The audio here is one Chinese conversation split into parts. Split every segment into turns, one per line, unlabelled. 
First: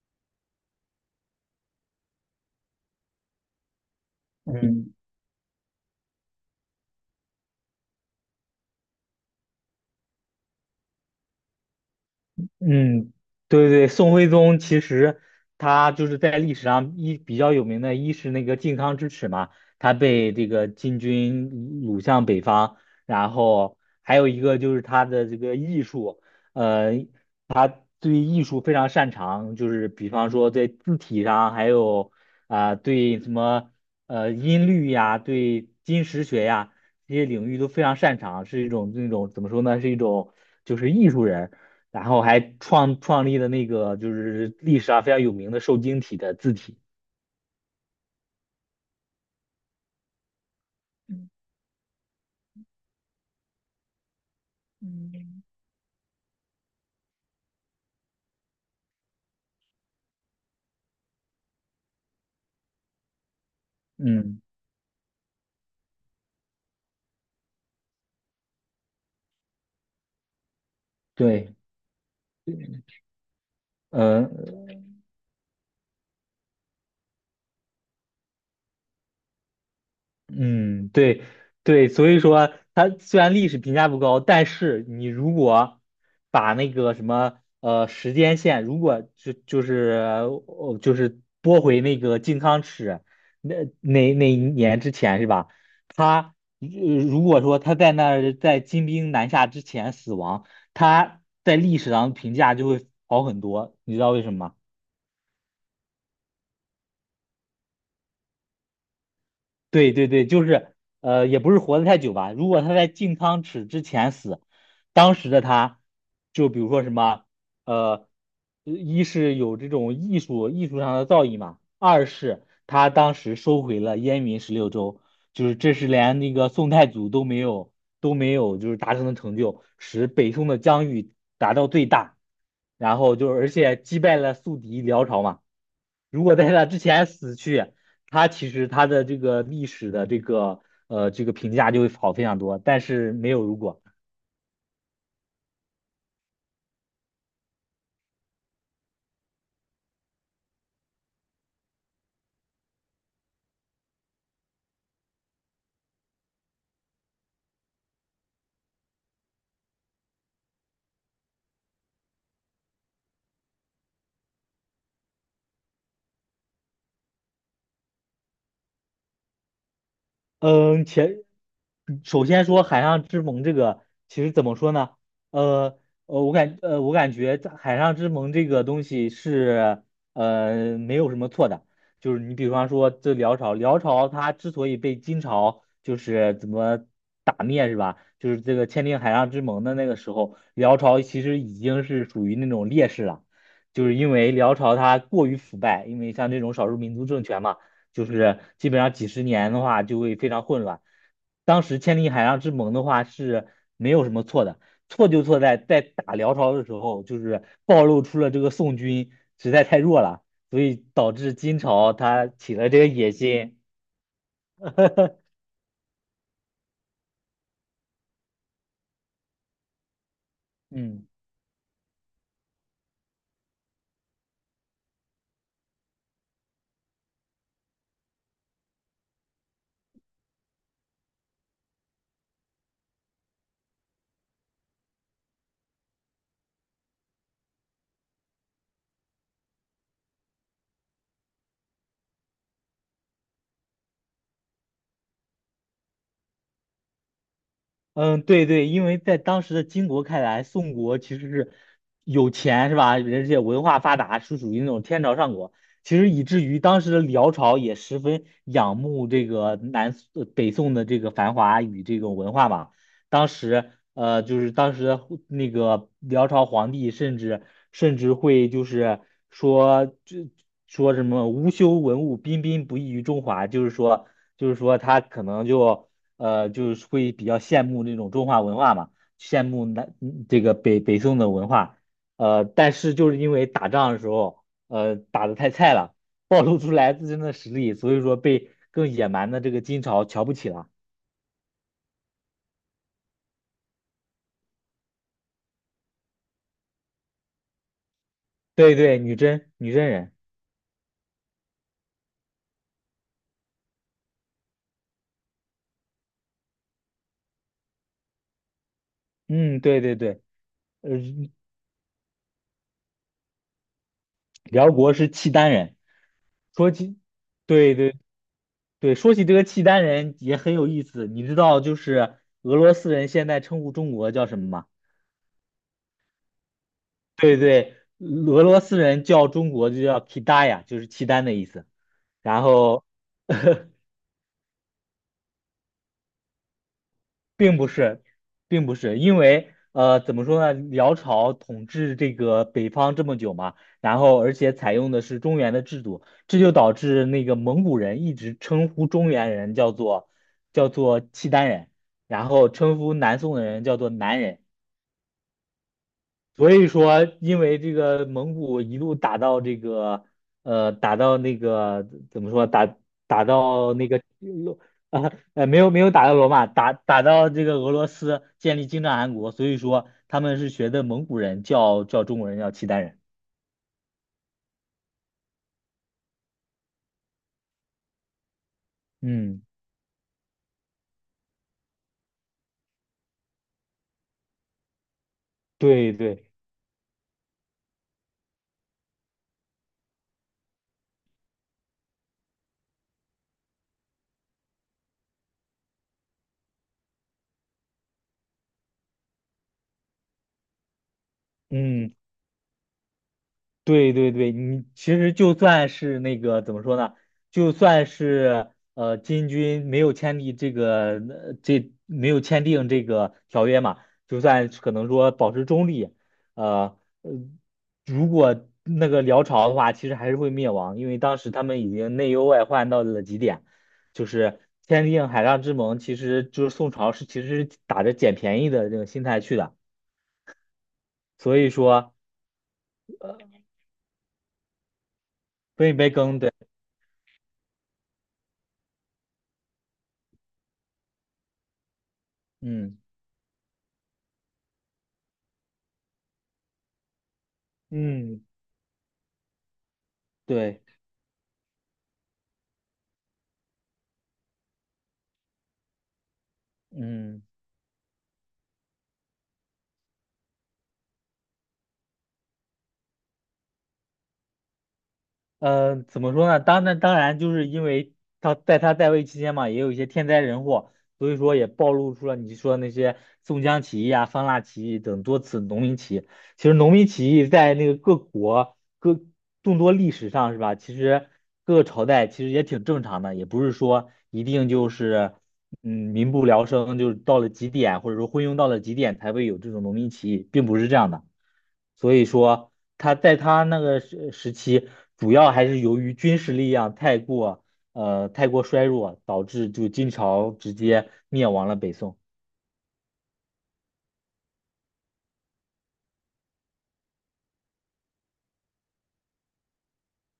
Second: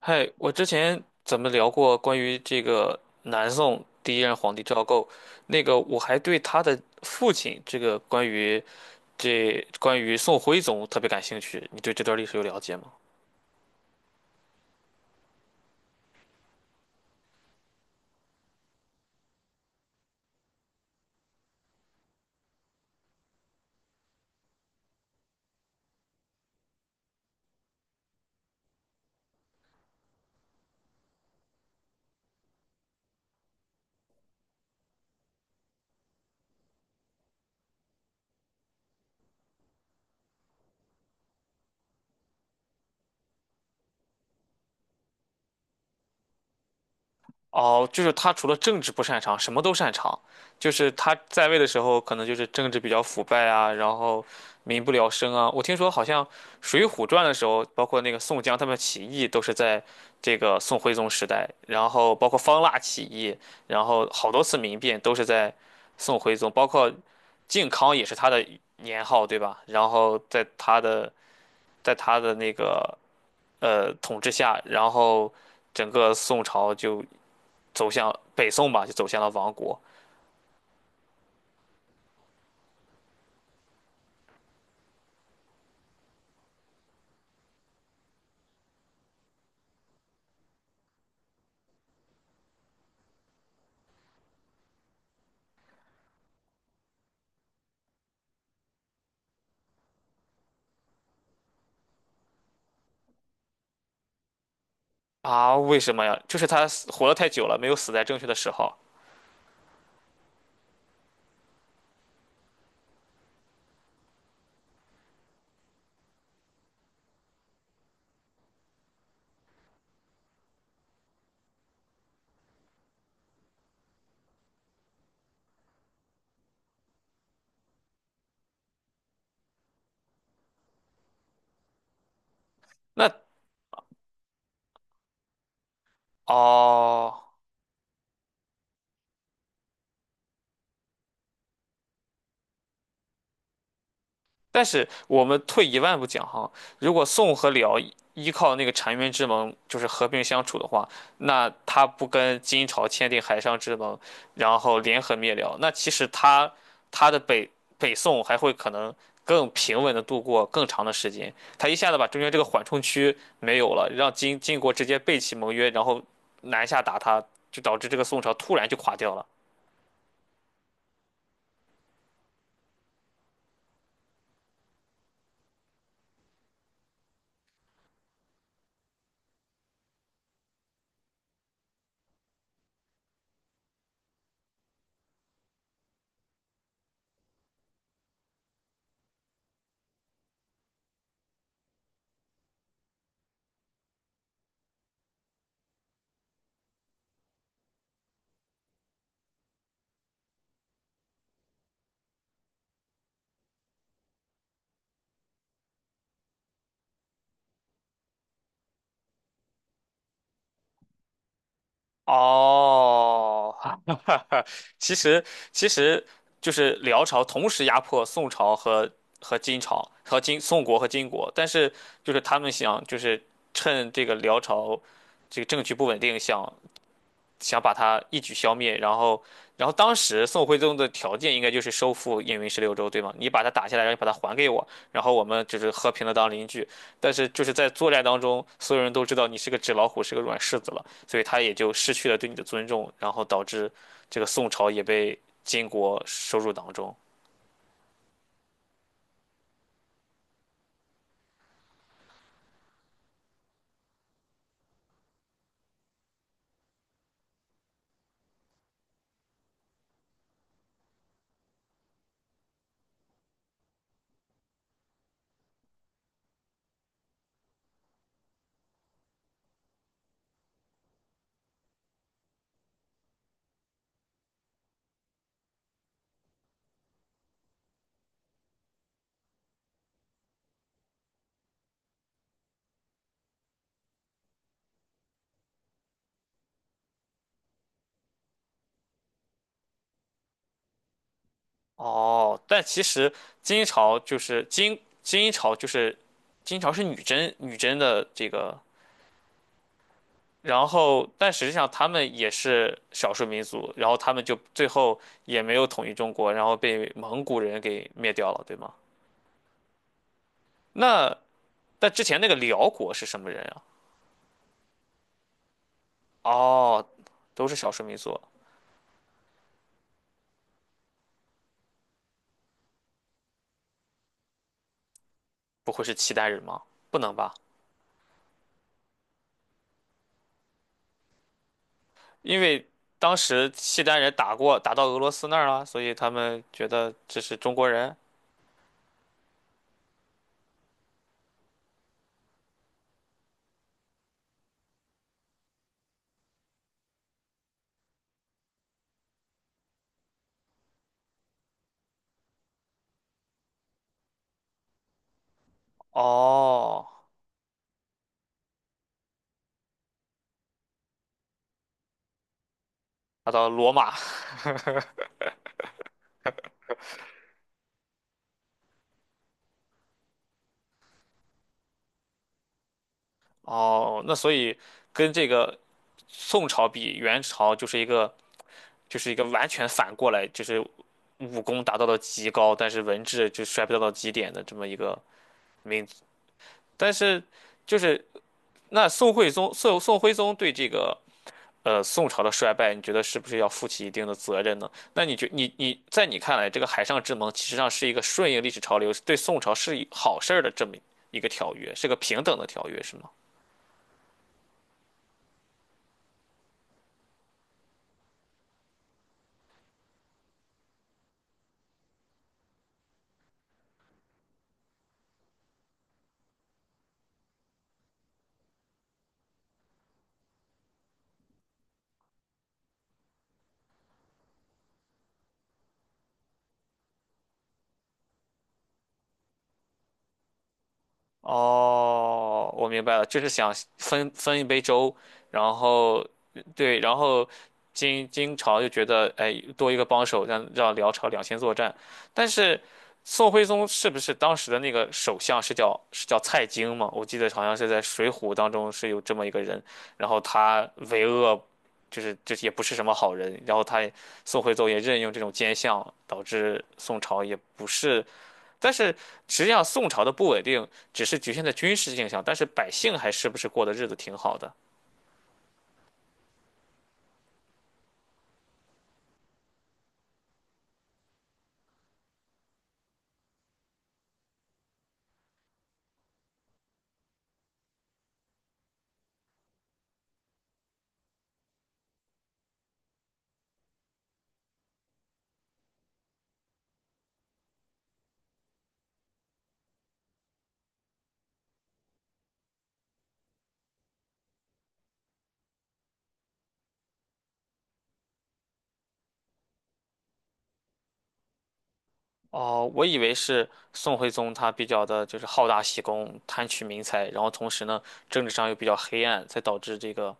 嗨，我之前咱们聊过关于这个南宋第一任皇帝赵
嗯
构，那个我还对他的父亲这个这关于宋徽宗特别感兴趣，你对这段历史有了解吗？
嗯，对对，宋徽宗其实他就是在历史上比较有名的，一是那个靖康之耻嘛，他被这个金军掳向北方，然后还有一个就是他的这个艺术，呃，他对艺术非常擅长，就是比方说在字体上，还有啊、对什么呃音律呀，对金石学呀这些领域都非常擅长，是一种那种怎么说呢，是一种就是艺术人。然后还创立了那个就是历史上非常有名的瘦金体的字体。
哦，就是他除了政治不擅长，什么都擅长。就是他
嗯
在位的时候，可能就是政治比较腐败啊，然后民不聊生啊。我听说好像《水浒传》的时候，包括那个宋江他们起义，都是在这个宋徽宗时代，然后包括方腊起义，然后好
嗯，
多次民变都是在宋徽宗，包括靖康也是他的年号，对吧？然后在他的
对，
在他的那个统治
嗯、
下，然后整个宋朝就，走向北宋吧，就走向了亡国。
嗯，对对，所以说它虽然历史评价不高，但是你如果把那个什么时间线，如果就是拨回那个靖康耻那那一年之前是吧？他如果说他在那儿在金兵南下之前死亡，他在历史上评价就会好很多，你知道为什么吗？
啊？为什么呀？就是他死活得太久了，没有死在正确的时候。
对对对，就是也不是活得太久吧。如果他在进汤匙之前死，当时的他，就比如说什么，呃，一是有这种艺术上的造诣嘛，二是他当时收回了燕云十六州，就是这是连那个宋太祖都没有就是达成的成就，使北宋的疆域达到最大，然
那
后就是而且击败了宿敌辽朝嘛。如果在他之前
哦，
死去，他其实他的这个历史的这个这个评价就会好非常多，但是没有如果。
但是我们退一万步讲哈，如果宋和辽依靠那个澶渊之盟就是和平相处的话，那他不跟金朝签订海上之盟，然后联合灭辽，那其实他的北宋还会可能更平稳的度过更长的时间。他一下子把中间这个缓冲区没有了，让金国直接背弃盟约，然后南下打他，就导致这个宋朝突然就垮掉了。
嗯，前首先说海上之盟这个，其实怎么说呢？呃我感觉在海上之盟这个东西是没有什么错的，就是你比方说这辽朝，辽朝它之所以被金朝就是怎么打灭是吧？就是这个签订海上之盟的那个时候，辽朝其实已经是属于那种劣势了，就是因为辽朝它过于腐败，因为像这种少数民族政权嘛。就是基本上几十年的话就会非常混乱。当时千里海上之盟的话是没有什么错的，错就错在在打辽朝的时候，就是暴露出了这个宋军实在太弱了，所以导致金朝他起了这个野
哦，
心。
其实其实就是辽朝同时压迫宋朝和金朝和金宋国和
嗯。
金国，但是就是他们想就是趁这个辽朝这个政局不稳定，想把他一举消灭，然后，当时宋徽宗的条件应该就是收复燕云十六州，对吗？你把它打下来，然后你把它还给我，然后我们就是和平的当邻居。但是就是在作战当中，所有人都知道你是个纸老虎，是个软柿子了，所以他也就失去了对你的尊重，然后导致这个宋朝也被金国收入囊中。
嗯，对对，因为在当时的金国看来，宋国其实是有钱是吧？而且文化发达，是属于那种天朝上国。其实以至于当时的辽朝也十分仰慕这个北宋的这个繁华与这种文化嘛，就是当时的那个辽朝皇帝，甚至会就是说这说什么“无修文物，彬彬不异于中华”，就是说他可能就就是会比较羡慕那种中华文化嘛，羡慕这个北宋的文化，但是就是因为打仗的时候打的太菜了，暴露出来自身的实力，所以说被更野蛮的这个金朝瞧不起了。
哦，但其实金朝就是金朝就是金朝是女真的这个
对对，女真女真人。
然后，但实际上他们也是少数民族，然后他们就最后也没有统一中国，然后被蒙古人给灭掉了，对吗？
嗯，对对对，呃，
那但之前那个辽国是什么人啊？
辽国是契丹人。说
哦，
起，
都是少
对
数
对
民族，
对，说起这个契丹人也很有意思。你知道，就是俄罗斯人现在称呼中国叫什么吗？
不会是契丹人吗？不能吧，
对对，俄罗斯人叫中国就叫 k i d a y a 就是契丹的意思。
因
然
为
后
当时契丹人打过，打到俄罗斯那儿了，所以他们觉得这是中
并不
国人。
是，并不是，因为怎么说呢？辽朝统治这个北方这么久嘛，然后而且采用的是中原的制度，这就导致那个蒙古人一直称呼中原人叫做契丹人，然后称呼南宋的人叫做南人。所以
哦，
说，因为这个蒙古一路打到这个，打到那个怎么说，打打
打到罗
到那
马，
个罗啊 呃，没有没有打到罗马，打到这个俄罗斯建立金帐汗国，所以说他们是学的蒙古人叫中国人叫契丹人。
哦，那所以跟这个宋朝比，元朝就是一个
嗯，
完全反过来，就是武功达到了极高，但是文治就衰败到了极点的这么一个民
对
族。
对，
但是就是那宋徽宗对这个宋朝的衰败，你觉得是不是要负起一定的责任呢？那你觉你你在你看来，这个海上之盟其实上是一个顺应历史潮流，对宋朝是一好事儿的这么一个条约，是
嗯。
个平等的条约，是吗？
对对对，你其实就算是那个怎么说呢，就算是金军没有签订这个没有签订这个条约嘛，就算是可能说保持中立，呃呃，如果那个辽朝的话，其实还是会灭亡，因为当时他们已经内忧外患到了极点，就是签订海上之盟，其实宋朝其实是打着捡便宜的这个心态去的，所以说
哦，我明白了，就是
呃
想分一杯粥，然
分一杯
后
羹，对，
对，然后金朝就觉得，哎，多一个帮手，让辽朝两线作战。但是
嗯。
宋徽宗是不是当时的那个首相是叫蔡京嘛？我记得好像是在《水浒》
嗯，
当中是有这么一个人，然后
对，
他为恶，就是也不是什么好人，然后宋徽宗也任用这种奸相，导致宋
嗯，
朝也不是。但是实际上宋朝的不稳定只是局限在军事性上，但是百姓还是不是过的日子挺好的。
怎么说呢？当然，当然，就是因为他在位期间嘛，也有一些天灾人祸，所以说也暴露出了你说那些宋江起义啊、方腊起义等多次农民起义。其实农民起义在那个各国各众多历史上是吧？其实各个朝代其实也挺正常的，也不是说一定就是民不聊生，就是到了极点，或者说昏庸到了极点才会有这种农民起义，并不是这样的。所以说他在他那个时期，主要还是由于军事力量太过衰弱，导致就金朝直接灭亡了北宋。
哦，我以为是宋徽宗他比较的就是好大喜功、贪取民财，然后同时呢政治上又比较黑暗，才导致这个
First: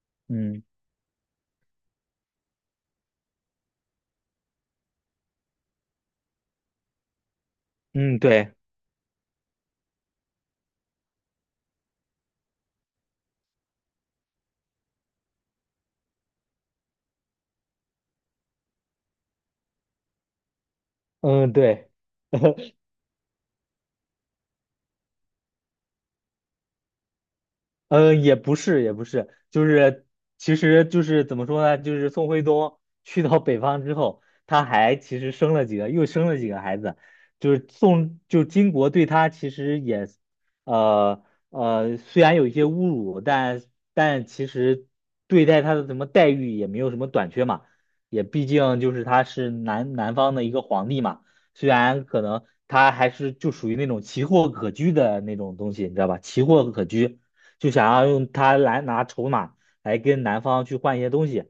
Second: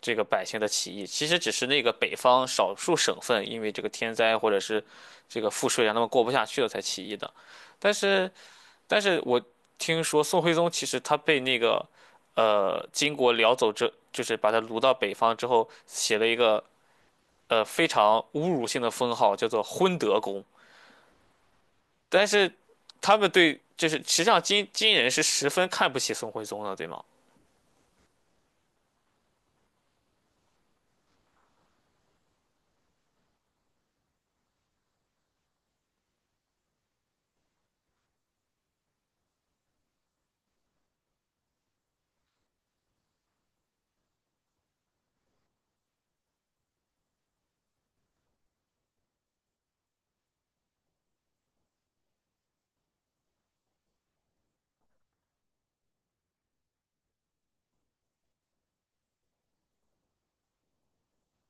这个百姓
嗯
的起义。其实只是那个北方少数省份因为这个天灾或者是这个赋税让他们过不下去了才起义的，但
嗯，
是。
对，
但是我听说宋徽宗其实他被那个金国辽走之，就是把他掳到北方之后，写了一个非常侮辱性的封号，叫做昏德公。
嗯对。
但是他们对，就是实际上金人是十分看不起宋徽宗的，对吗？
嗯，也不是，也不是，就是，其实就是怎么说呢？就是宋徽宗去到北方之后，他其实生了几个孩子，就是宋，就金国对他其实也，呃虽然有一些侮辱，但但其实对待他的什么待遇也没有什么短缺嘛，也毕竟就是他是南方的一个皇帝嘛，虽然可能他还是就属于那种奇货可居的那种东西，你知道吧？奇货可居。就想要用他来拿筹码来跟男方去换一些东西，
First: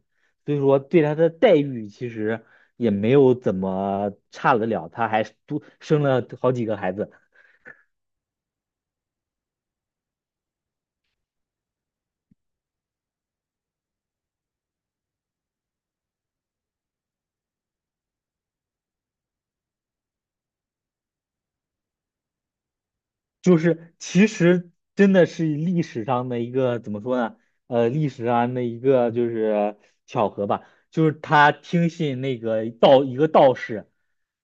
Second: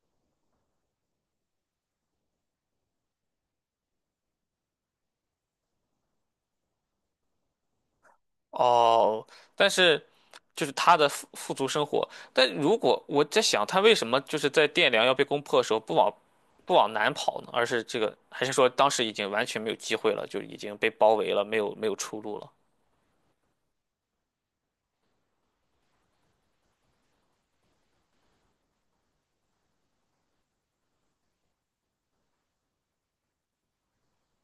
所以说对他的待遇其实也没有怎么差得了，他还多生了好几个孩子。
哦，但是就是他的富足生活，但如果我在想，他为什么就是在汴梁要被攻破的时候不往南跑呢？而是这个，还是说当时已经完全没有机会了，就已经被包围了，没有出路了？
就是其实真的是历史上的一个怎么说呢？历史上的一个就是巧合吧，就是他听信那个道一个道士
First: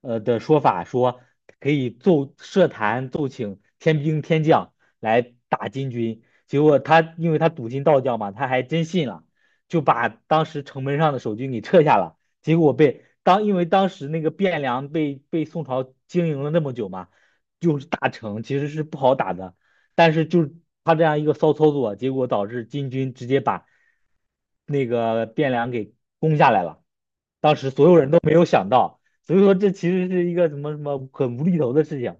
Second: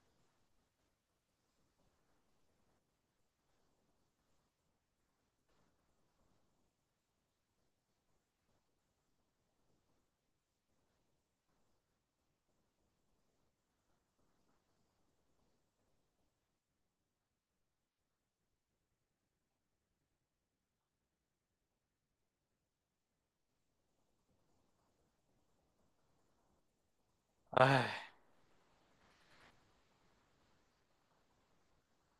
的说法，说可以设坛奏请天兵天将来打金军，结果他因为他笃信道教嘛，他还真信了，就把当时城门上的守军给撤下了，结果被当因为当时那个汴梁被宋朝经营了那么久嘛。就是大城其实是不好打的，但是就是他这样一个骚操作，结果导致金军直接把那个汴梁给攻下来了。当时所有
唉，
人都没有想到，所以说这其实是一个什么什么很无厘头的事情。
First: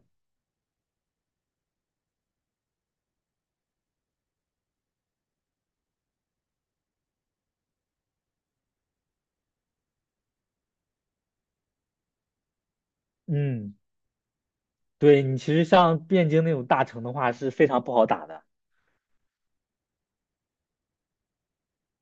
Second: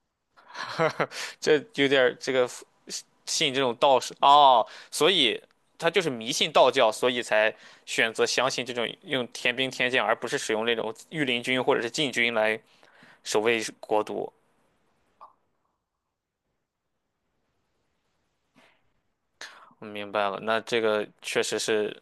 这有点儿这个信这种道士哦，所以他就是迷信道教，所以才选择相信这种用天兵天将，而不是使用那种御林军或者是禁军来守卫
嗯，
国都。
对你其实像汴京那种大城的话是非常不好打的。
我明白了，那这个确实是，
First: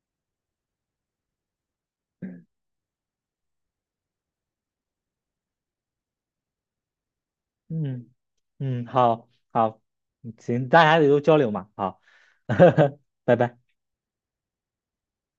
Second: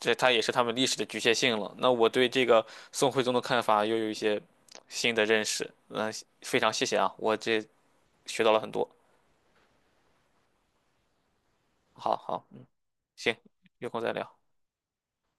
这它也是他们历史的局限性了。那我对这个宋徽宗的看法又有一些新的认识。嗯，非常谢谢啊，我这
嗯
学到了很多。
好好，大家也都交流嘛，好，
好好，嗯 行，
拜拜。
有空再聊。